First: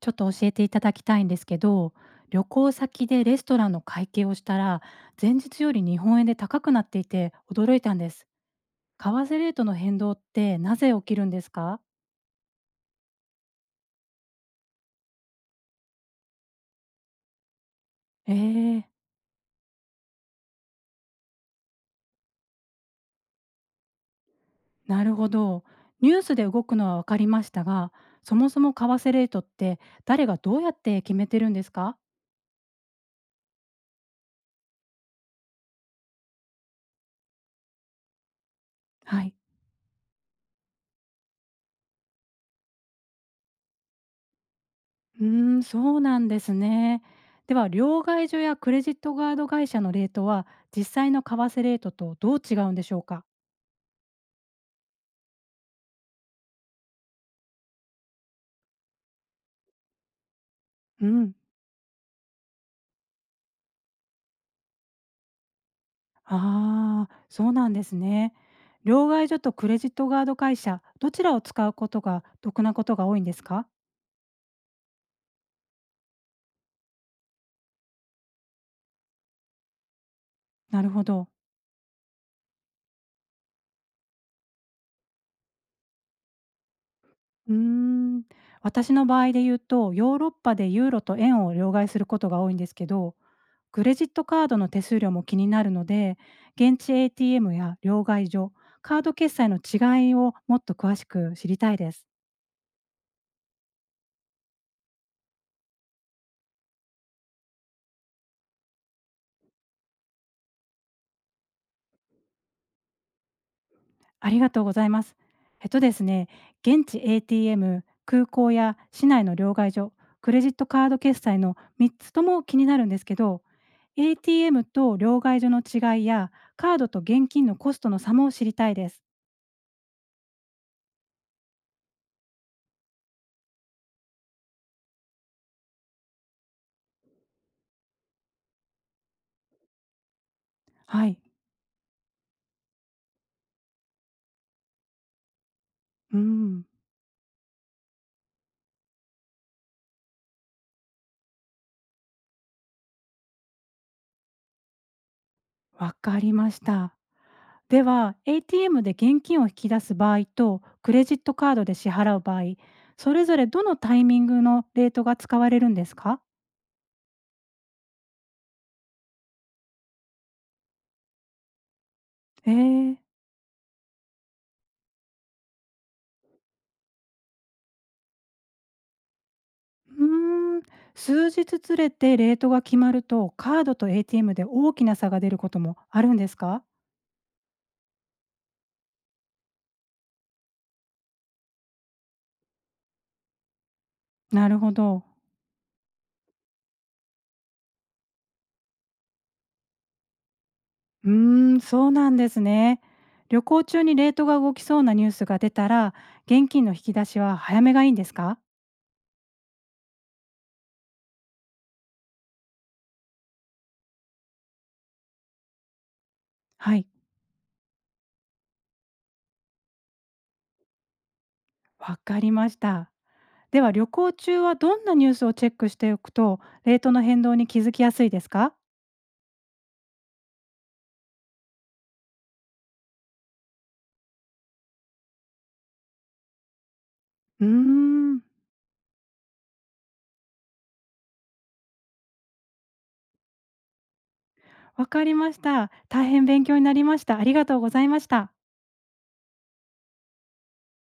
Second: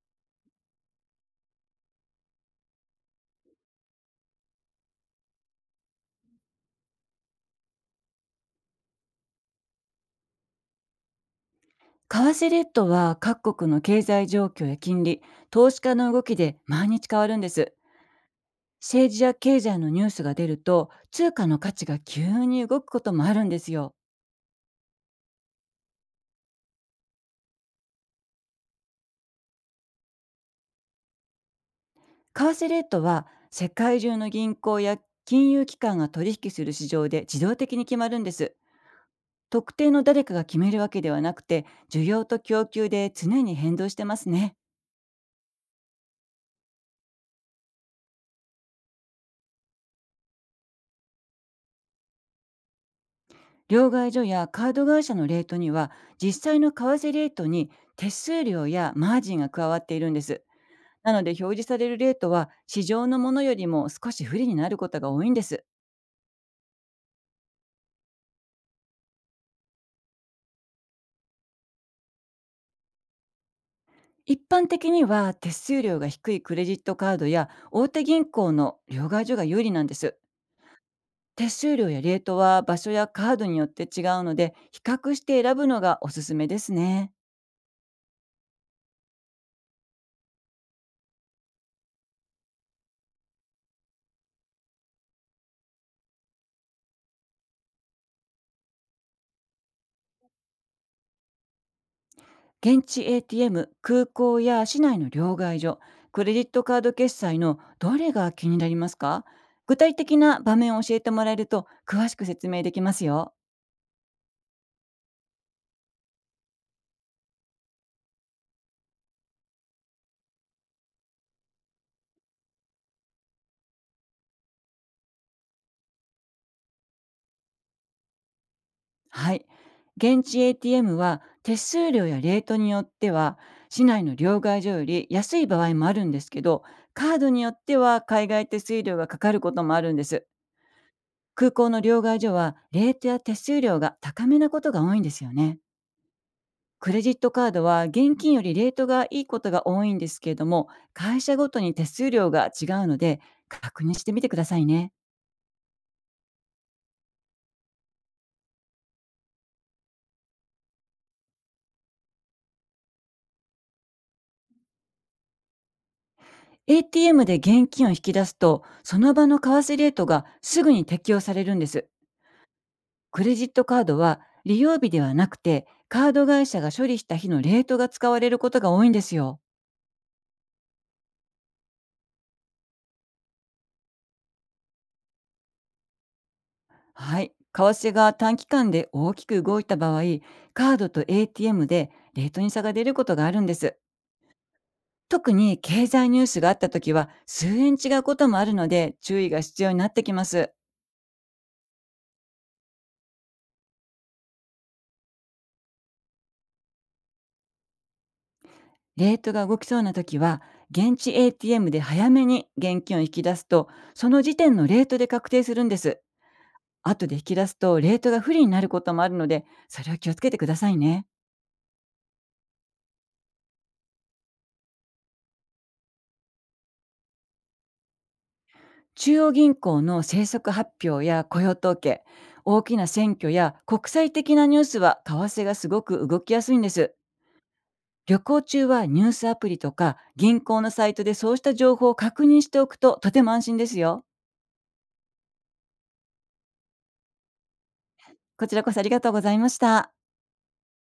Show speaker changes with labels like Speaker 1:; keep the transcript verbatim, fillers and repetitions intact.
Speaker 1: ちょっと教えていただきたいんですけど、旅行先でレストランの会計をしたら、前日より日本円で高くなっていて驚いたんです。為替レートの変動ってなぜ起きるんですか？
Speaker 2: 為替レートは各国の経済状況や金利、投資家の動きで毎日変わるんです。
Speaker 1: えー、
Speaker 2: 政治や経済のニュースが出ると、通貨の価値が急に動くこともあるんですよ。
Speaker 1: なるほど。ニュースで動くのは分かりましたが、そもそも為替レートって誰がどうやって決めてるんですか？
Speaker 2: 為替レートは世界中の銀行や金融機関が取引する市場で自動的に決まるんです。
Speaker 1: はい。
Speaker 2: 特定の誰かが決めるわけではなくて、需要と供給で常に変動してますね。
Speaker 1: うーん、そうなんですね。では、両替所やクレジットカード会社のレートは、実際の為替レートとどう違うんでしょうか？
Speaker 2: 両替所やカード会社のレートには、実際の為替レートに手数料やマージンが加わっているんです。
Speaker 1: う
Speaker 2: なので
Speaker 1: ん。
Speaker 2: 表示されるレートは市場のものよりも少し不利になることが多いんです。
Speaker 1: ああ、そうなんですね。両替所とクレジットカード会社、どちらを使うことが得なことが多いんですか？
Speaker 2: 一般的には手数料が低いクレジットカードや大手銀行の両替所が有利なんです。
Speaker 1: なるほど。
Speaker 2: 手数料やレートは場所やカードによって違うので比較して選ぶのがおすすめですね。
Speaker 1: うーん。私の場合で言うと、ヨーロッパでユーロと円を両替することが多いんですけど、クレジットカードの手数料も気になるので、現地 エーティーエム や両替所、カード決済の違いをもっと詳しく知りたいです。
Speaker 2: 現地 エーティーエム、空港や市内の両替所、クレジットカード決済のどれが気になりますか？具体的な場面を教えてもらえると詳しく説明できますよ。
Speaker 1: ありがとうございます。えっとですね、現地 エーティーエム、空港や市内の両替所、クレジットカード決済のみっつとも気になるんですけど、エーティーエム と両替所の違いや、カードと現金のコストの差も知りたいです。
Speaker 2: はい。現地 エーティーエム は手数料やレートによっては市内の両替所より安い場合もあるんですけど、カードによっては海外手数料がかかることもあるんです。
Speaker 1: はい。
Speaker 2: 空港の両替所はレートや手数料が高めなことが多いんですよね。
Speaker 1: うん、
Speaker 2: クレジットカードは現金よりレートがいいことが多いんですけれども、会社ごとに手数料が違うので確認してみてくださいね。
Speaker 1: わかりました。では、エーティーエム で現金を引き出す場合と、クレジットカードで支払う場合、それぞれどのタイミングのレートが使われるんですか？
Speaker 2: エーティーエム で現金を引き出すとその場の為替レートがすぐに適用されるんです。
Speaker 1: えー。
Speaker 2: クレジットカードは利用日ではなくて、カード会社が処理した日のレートが使われることが多いんですよ。
Speaker 1: うーん、数日ずれてレートが決まると、カードと エーティーエム で大きな差が出ることもあるんですか？
Speaker 2: はい。為替が短期間で大きく動いた場合、カードと エーティーエム でレートに差が出ることがあるんです。
Speaker 1: なるほど。
Speaker 2: 特に経済ニュースがあった時は数円違うこともあるので注意が必要になってきます。
Speaker 1: うーん、そうなんですね。旅行中にレートが動きそうなニュースが出たら、現金の引き出しは早めがいいんですか？
Speaker 2: レートが動きそうな時は、現地 エーティーエム で早めに現金を引き出すと、その時点のレートで確定するんです。
Speaker 1: はい、
Speaker 2: 後で引き出すとレートが不利になることもあるので、それは気をつけてくださいね。
Speaker 1: わかりました。では旅行中はどんなニュースをチェックしておくと、レートの変動に気づきやすいですか？
Speaker 2: 中央銀行の政策発表や雇用統計、大きな選挙や国際的なニュースは為替がすごく動きやすいんです。
Speaker 1: うー
Speaker 2: 旅
Speaker 1: ん、
Speaker 2: 行中はニュースアプリとか銀行のサイトでそうした情報を確認しておくととても安心ですよ。
Speaker 1: わかりました。大変勉強になりました。ありがとうございました。
Speaker 2: こちらこそありがとうございました。